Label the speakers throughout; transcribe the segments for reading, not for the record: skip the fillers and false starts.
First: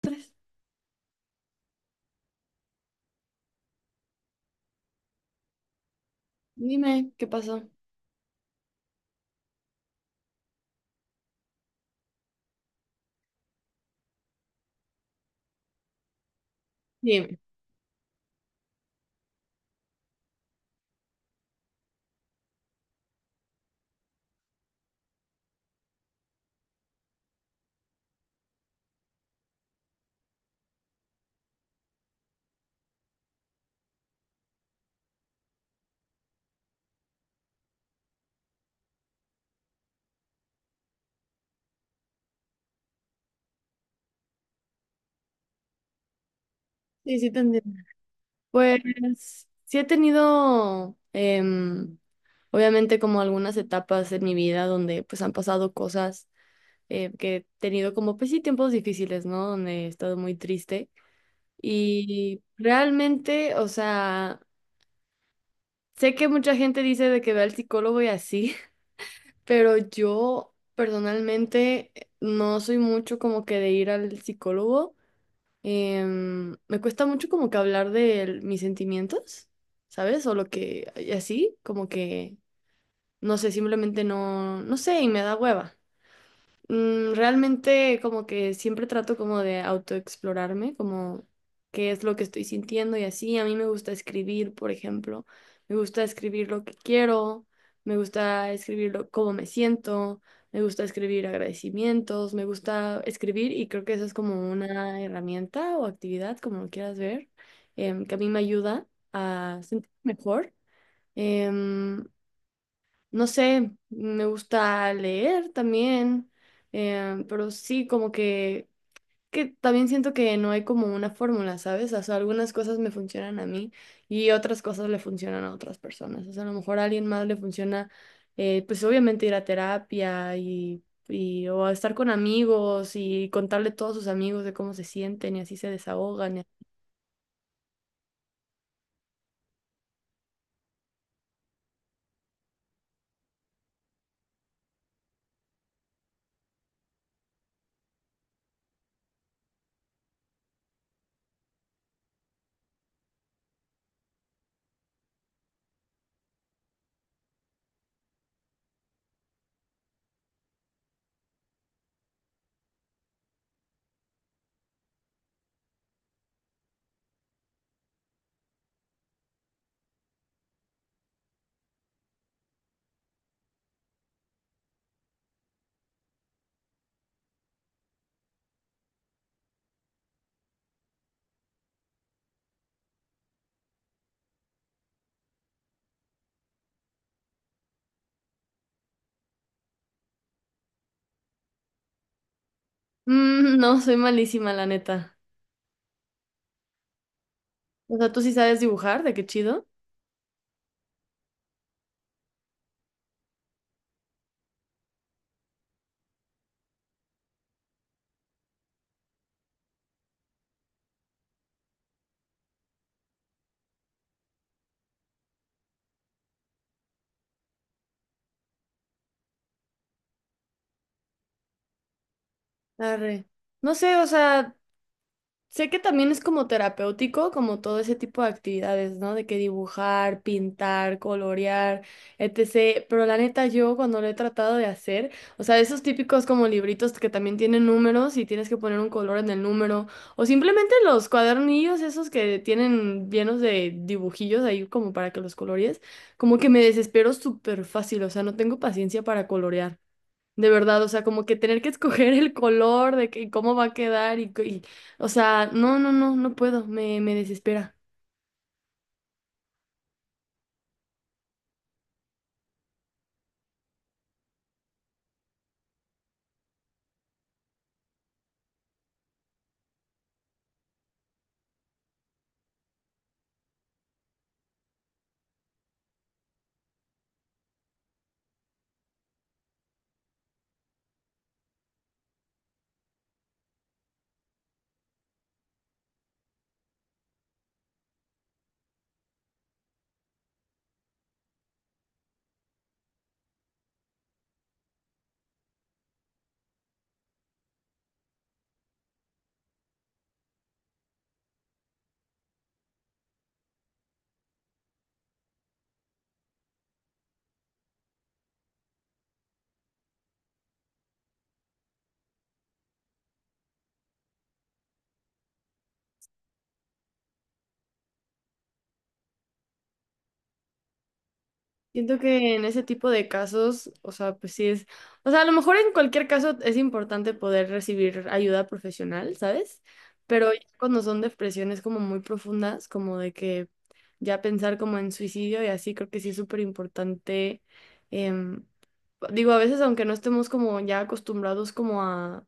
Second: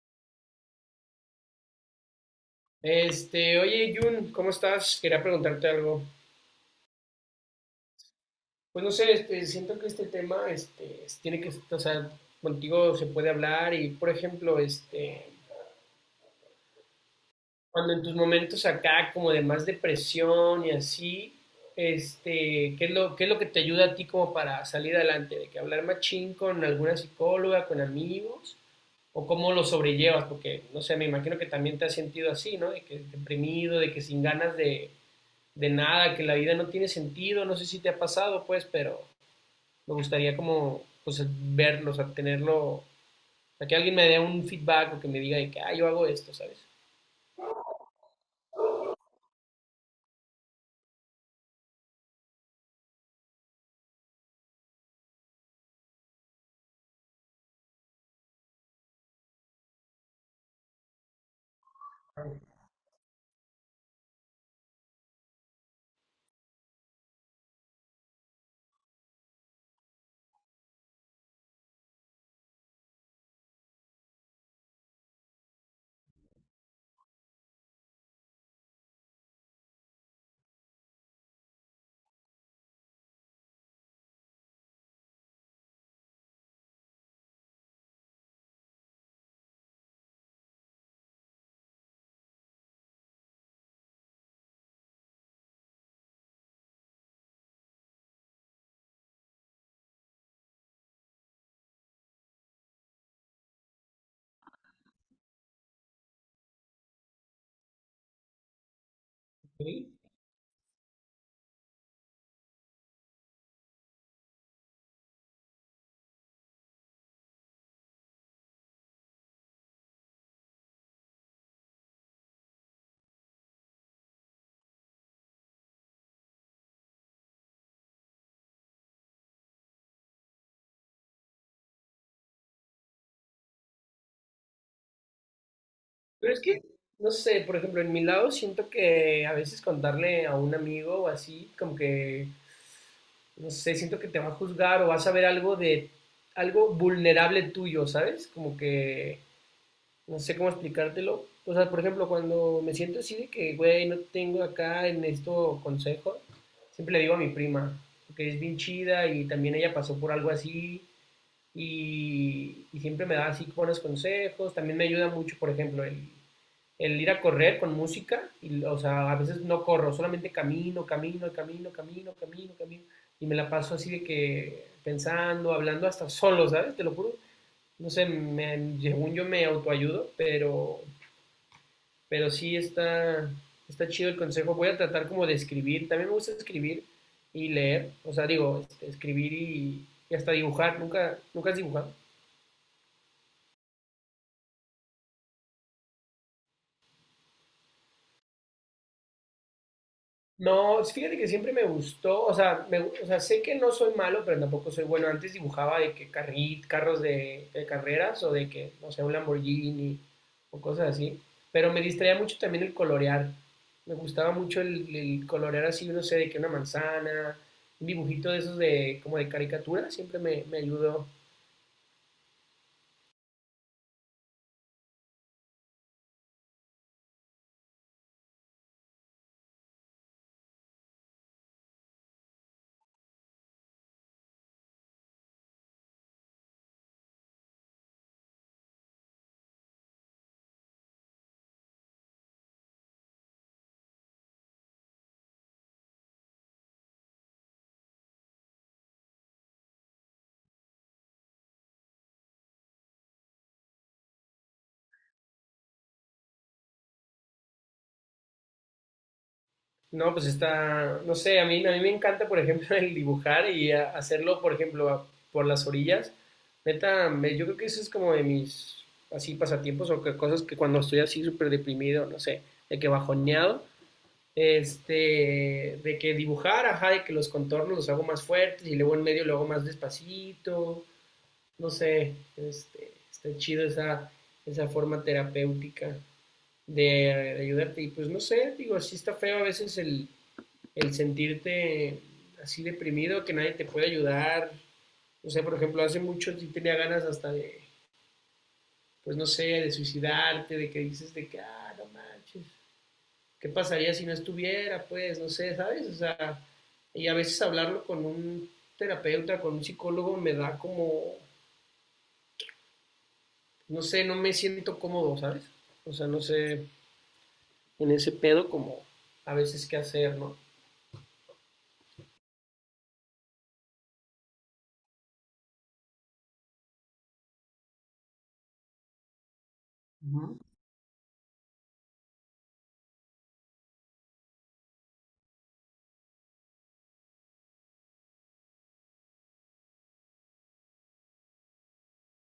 Speaker 1: Tres.
Speaker 2: Oye, Jun, ¿cómo estás? Quería preguntarte algo.
Speaker 1: Dime qué pasó.
Speaker 2: Pues no sé, siento que este tema, tiene que, o sea, contigo se puede hablar y, por ejemplo,
Speaker 1: Dime.
Speaker 2: cuando en tus momentos acá como de más depresión y así, ¿qué es lo que te ayuda a ti como para salir adelante? ¿De que hablar machín con alguna psicóloga, con amigos? ¿O cómo lo sobrellevas? Porque, no sé, me imagino que también te has sentido así, ¿no? De que deprimido, de que sin ganas de nada, que la vida no tiene sentido, no sé si te ha pasado, pues, pero me gustaría como, pues, verlo, o sea, tenerlo, a que alguien me dé un feedback o que me diga de que, ah, yo hago esto, ¿sabes?
Speaker 1: Sí, sí te entiendo. Pues sí he tenido, obviamente, como algunas etapas en mi vida donde pues han pasado cosas que he tenido como, pues sí, tiempos difíciles, ¿no? Donde he estado muy triste. Y realmente, o sea, sé que mucha gente dice de que ve al psicólogo y así, pero yo personalmente no soy mucho como que de ir al psicólogo. Me cuesta mucho como que hablar de mis sentimientos, ¿sabes? O lo que, y así, como que, no sé, simplemente no, no sé, y me da hueva. Mm, realmente como que siempre trato como de autoexplorarme, como qué es lo que estoy sintiendo y así. A mí me gusta escribir, por ejemplo. Me gusta escribir lo que quiero, me gusta escribir cómo me siento, me gusta escribir agradecimientos, me gusta escribir y creo que eso es como una herramienta o actividad, como lo quieras ver, que a mí me ayuda a sentirme
Speaker 2: Sí.
Speaker 1: mejor. Em, no sé, me gusta leer también, pero sí, como que también siento que no hay como una fórmula, ¿sabes? O sea, algunas cosas me funcionan a mí y otras cosas le funcionan a otras personas. O sea, a lo mejor a alguien más le funciona, pues obviamente ir a terapia y o a estar con amigos y contarle a todos sus amigos de cómo se sienten y así se
Speaker 2: Pero
Speaker 1: desahogan.
Speaker 2: es
Speaker 1: Y
Speaker 2: que, no sé, por ejemplo, en mi lado siento que a veces contarle a un amigo o así, como que, no sé, siento que te va a juzgar o vas a ver algo de, algo vulnerable tuyo, ¿sabes? Como que no sé cómo explicártelo. O sea, por ejemplo, cuando me siento así de que, güey, no tengo acá, necesito consejo, siempre le digo a mi prima, que es bien chida y también ella pasó por algo así y siempre me da así buenos consejos. También me ayuda mucho, por ejemplo, el ir a correr con música. Y, o sea, a veces no corro, solamente camino, camino, camino, camino, camino, camino. Y me la paso así de que pensando, hablando hasta solo, ¿sabes? Te lo juro, no sé, me, según yo me autoayudo, pero, pero sí está, está chido el consejo. Voy a tratar como de escribir, también me gusta escribir y leer, o sea, digo, escribir y hasta dibujar, nunca has dibujado.
Speaker 1: Mm, no, soy malísima, la neta. O sea, ¿tú sí sabes dibujar? ¿De qué chido?
Speaker 2: No, sí, fíjate que siempre me gustó, o sea, sé que no soy malo, pero tampoco soy bueno. Antes dibujaba de que carros de carreras o de que, no sé, un Lamborghini o cosas así, pero me distraía mucho también el colorear. Me gustaba mucho el colorear así, no sé, de que una manzana, un dibujito de esos de como de caricatura, me ayudó.
Speaker 1: Arre. No sé, o sea, sé que también es como terapéutico, como todo ese tipo de actividades, ¿no? De que dibujar, pintar, colorear, etc. Pero la neta, yo cuando lo he tratado de hacer, o sea, esos típicos como libritos que también tienen números y tienes que poner un color en el número, o simplemente los cuadernillos esos que tienen llenos de dibujillos ahí como para que los colorees, como que me desespero súper fácil, o sea, no tengo paciencia para colorear. De verdad, o sea, como que tener que escoger el color de que y cómo va a quedar o sea, no, no, no, no puedo, me desespera.
Speaker 2: No, pues está, no sé, a mí me encanta, por ejemplo, el dibujar y hacerlo, por ejemplo, por las orillas. Neta, yo creo que eso es como de mis, así, pasatiempos o que, cosas que cuando estoy así súper deprimido, no sé, de que bajoneado, de que dibujar, ajá, de que los contornos los hago más fuertes y luego en medio lo hago más despacito, no sé, está chido esa, esa forma terapéutica de ayudarte. Y pues no sé, digo, sí está feo a veces el sentirte así deprimido, que nadie te puede ayudar. O sea, por ejemplo, hace mucho sí tenía ganas hasta de, pues no sé, de suicidarte, de que dices de que, ah, no manches, ¿qué pasaría si no estuviera? Pues, no sé, ¿sabes? O sea, y a veces hablarlo con un terapeuta, con un psicólogo, me da como, no sé, no me siento cómodo, ¿sabes? O sea, no sé, en ese pedo como a veces qué hacer, ¿no?
Speaker 1: Siento que en ese tipo de casos, o sea, pues sí es, o sea, a lo mejor en cualquier caso es importante poder recibir ayuda profesional, ¿sabes?
Speaker 2: Uh
Speaker 1: Pero
Speaker 2: -huh.
Speaker 1: ya cuando son depresiones como muy profundas, como de que ya pensar como en suicidio y así, creo que sí es súper importante. em, Digo, a veces aunque no estemos como ya acostumbrados como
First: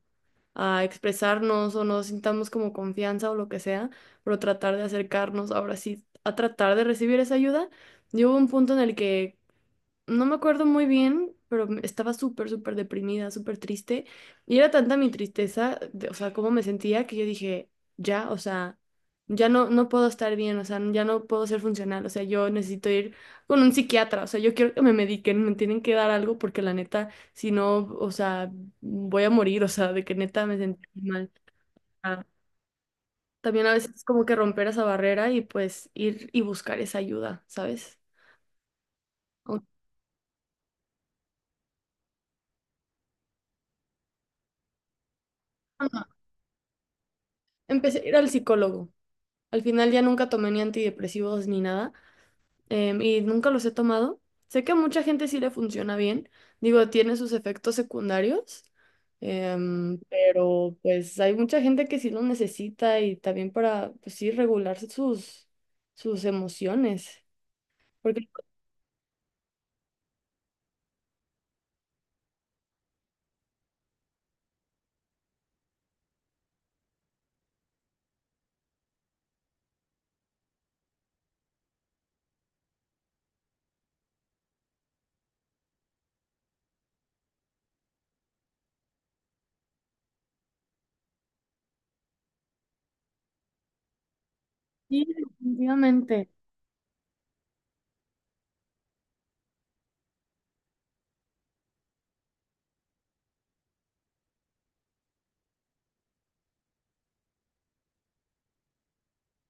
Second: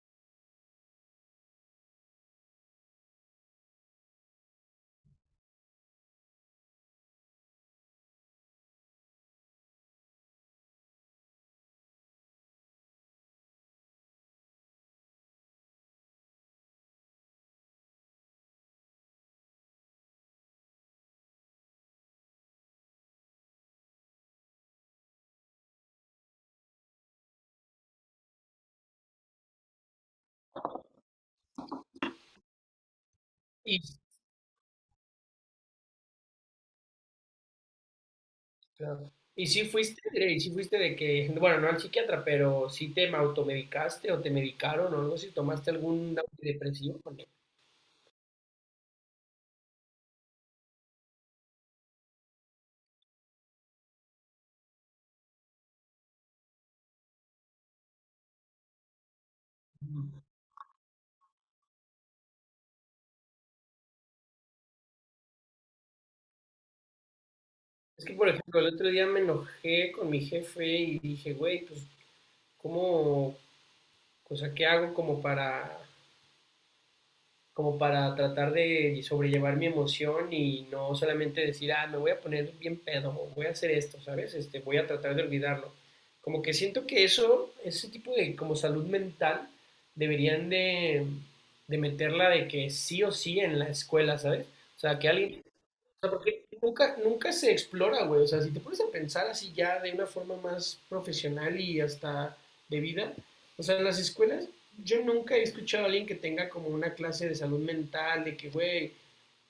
Speaker 1: a expresarnos o no sintamos como confianza o lo que sea, pero tratar de acercarnos ahora sí a tratar de recibir esa ayuda. Yo hubo un punto en el que no me acuerdo muy bien, pero estaba súper, súper deprimida, súper triste. Y era tanta mi tristeza, de- o sea, cómo me sentía, que yo dije, ya, o sea, ya no, no puedo estar bien, o sea, ya no puedo ser funcional, o sea, yo necesito ir con un psiquiatra, o sea, yo quiero que me mediquen, me tienen que dar algo porque la neta, si no, o sea, voy a morir, o sea, de que neta me sentí mal. Ah, también a veces
Speaker 2: Y
Speaker 1: es como que romper esa barrera y pues ir y buscar esa ayuda, ¿sabes?
Speaker 2: claro. ¿Y si
Speaker 1: Aunque-
Speaker 2: fuiste, ¿y si fuiste de que, bueno, no al psiquiatra, pero si te automedicaste o te medicaron o algo, si tomaste
Speaker 1: bueno,
Speaker 2: algún antidepresivo? Porque
Speaker 1: Empecé a ir al psicólogo. Al final ya nunca tomé ni antidepresivos ni nada, y nunca los he tomado. Sé que a mucha gente sí le funciona bien, digo, tiene sus efectos secundarios, pero pues hay mucha gente que sí lo necesita y también para, pues sí, regularse sus, sus emociones.
Speaker 2: es que,
Speaker 1: Porque
Speaker 2: por
Speaker 1: pues,
Speaker 2: ejemplo, el otro día me enojé con mi jefe y dije, güey, pues, ¿cómo, o sea, qué hago como para como para tratar de sobrellevar mi emoción y no solamente decir, ah, me voy a poner bien pedo, o voy a hacer esto, ¿sabes? Voy a tratar de olvidarlo. Como que siento que eso, ese tipo de como salud mental, deberían de meterla de que sí o sí en la escuela, ¿sabes? O sea,
Speaker 1: sí,
Speaker 2: que alguien, o sea,
Speaker 1: definitivamente.
Speaker 2: porque nunca se explora, güey. O sea, si te pones a pensar así ya de una forma más profesional y hasta de vida, o sea, en las escuelas yo nunca he escuchado a alguien que tenga como una clase de salud mental, de que, güey,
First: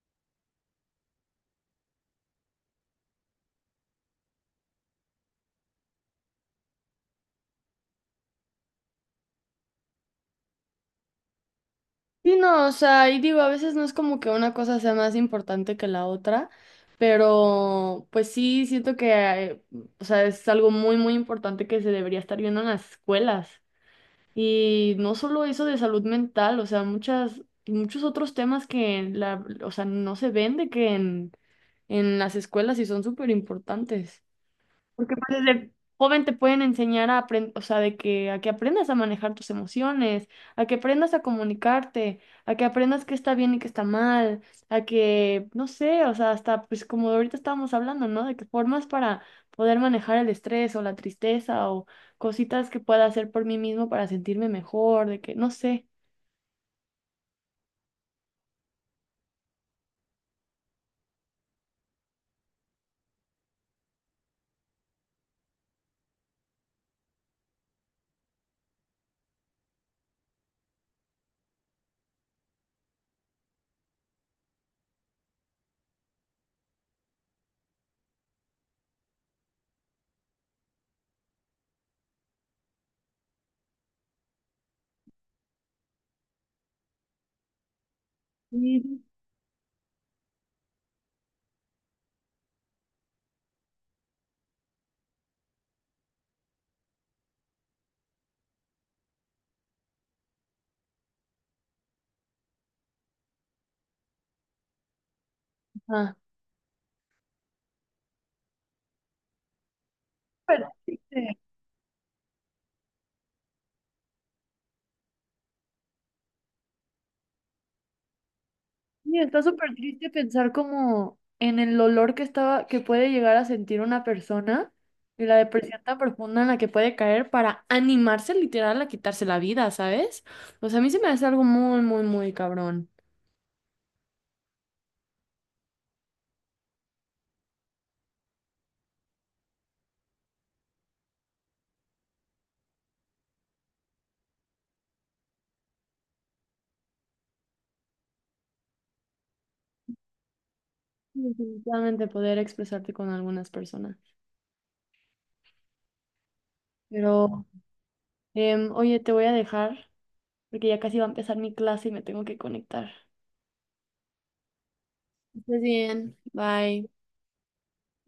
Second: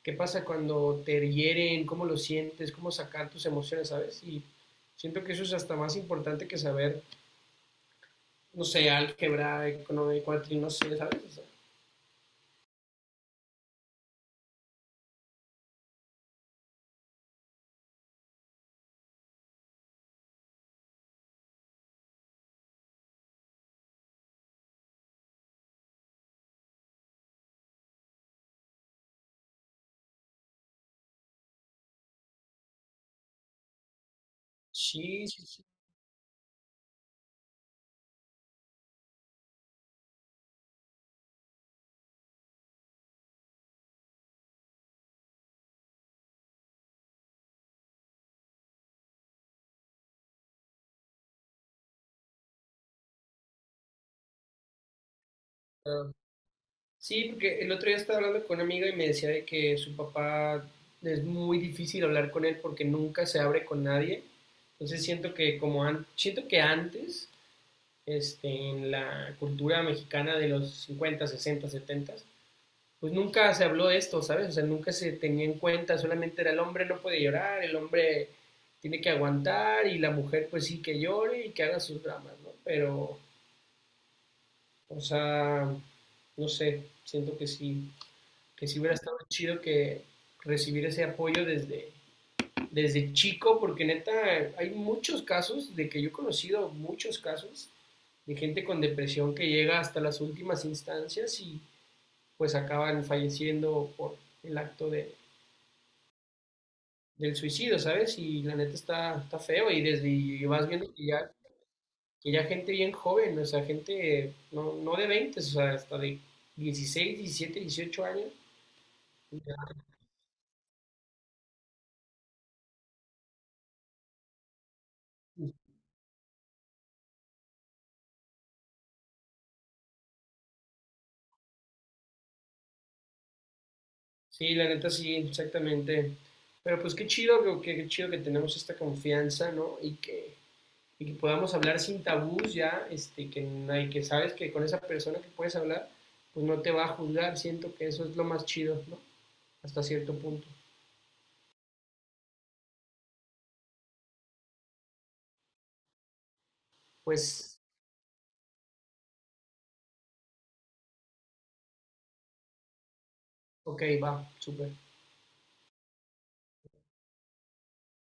Speaker 2: ¿qué pasa cuando te hieren? ¿Cómo lo sientes? ¿Cómo sacar tus emociones, sabes? Y siento que eso es hasta más importante que saber, no sé, álgebra, economía, cuatrino, no sé, ¿sabes? O sea,
Speaker 1: Sí, no, o sea, y digo, a veces no es como que una cosa sea más importante que la otra, pero pues sí, siento que, o sea, es algo muy, muy importante que se debería estar viendo en las escuelas. Y no solo eso de salud mental, o sea, muchos otros temas que o sea, no se ven de que en las escuelas y son súper importantes. Porque
Speaker 2: sí,
Speaker 1: pues,
Speaker 2: sí, sí.
Speaker 1: desde joven te pueden enseñar a aprender, o sea, de que a que aprendas a manejar tus emociones, a que aprendas a comunicarte, a que aprendas qué está bien y qué está mal, a que, no sé, o sea, hasta pues como ahorita estábamos hablando, ¿no? De que formas para poder manejar el estrés o la tristeza o cositas que pueda hacer por mí mismo para sentirme mejor, de que, no sé.
Speaker 2: Sí, porque el otro día estaba hablando con una amiga y me decía de que su papá es muy difícil hablar con él porque nunca se abre con nadie. Entonces siento que siento que antes, en la cultura mexicana de los 50, 60, 70, pues nunca se habló de esto, ¿sabes? O sea, nunca se tenía en cuenta, solamente era el hombre no puede llorar, el hombre tiene que aguantar y la mujer pues sí que llore y que haga sus dramas, ¿no? Pero, o sea, no sé, siento que sí hubiera
Speaker 1: Sí.
Speaker 2: estado chido que recibir ese apoyo desde, desde chico, porque neta hay muchos casos de que yo he conocido muchos casos de gente con depresión que llega hasta las últimas instancias y pues acaban falleciendo por el acto de,
Speaker 1: Ah.
Speaker 2: del suicidio, ¿sabes? Y la neta está, está feo y desde y
Speaker 1: Pero
Speaker 2: vas viendo
Speaker 1: sí,
Speaker 2: que ya gente bien joven, o sea, gente no, no de veinte, o sea, hasta de 16, 17, 18 años,
Speaker 1: y está súper
Speaker 2: ya,
Speaker 1: triste pensar como en el dolor que estaba, que puede llegar a sentir una persona y la depresión tan profunda en la que puede caer para animarse literal a quitarse la vida, ¿sabes? O sea, a mí se me hace algo muy, muy, muy cabrón.
Speaker 2: sí, la neta sí, exactamente. Pero pues qué chido, qué chido que tenemos esta confianza, ¿no? Y que podamos hablar sin tabús ya, este, que, nadie- que sabes que con esa persona que puedes hablar, pues no te va a juzgar. Siento que eso es lo más chido, ¿no? Hasta cierto punto.
Speaker 1: Sí, definitivamente poder expresarte con algunas personas. Pero,
Speaker 2: Pues,
Speaker 1: oye, te voy a dejar porque ya casi va a empezar mi clase y me tengo que conectar.
Speaker 2: ok, va, súper.
Speaker 1: Que estés bien. Bye.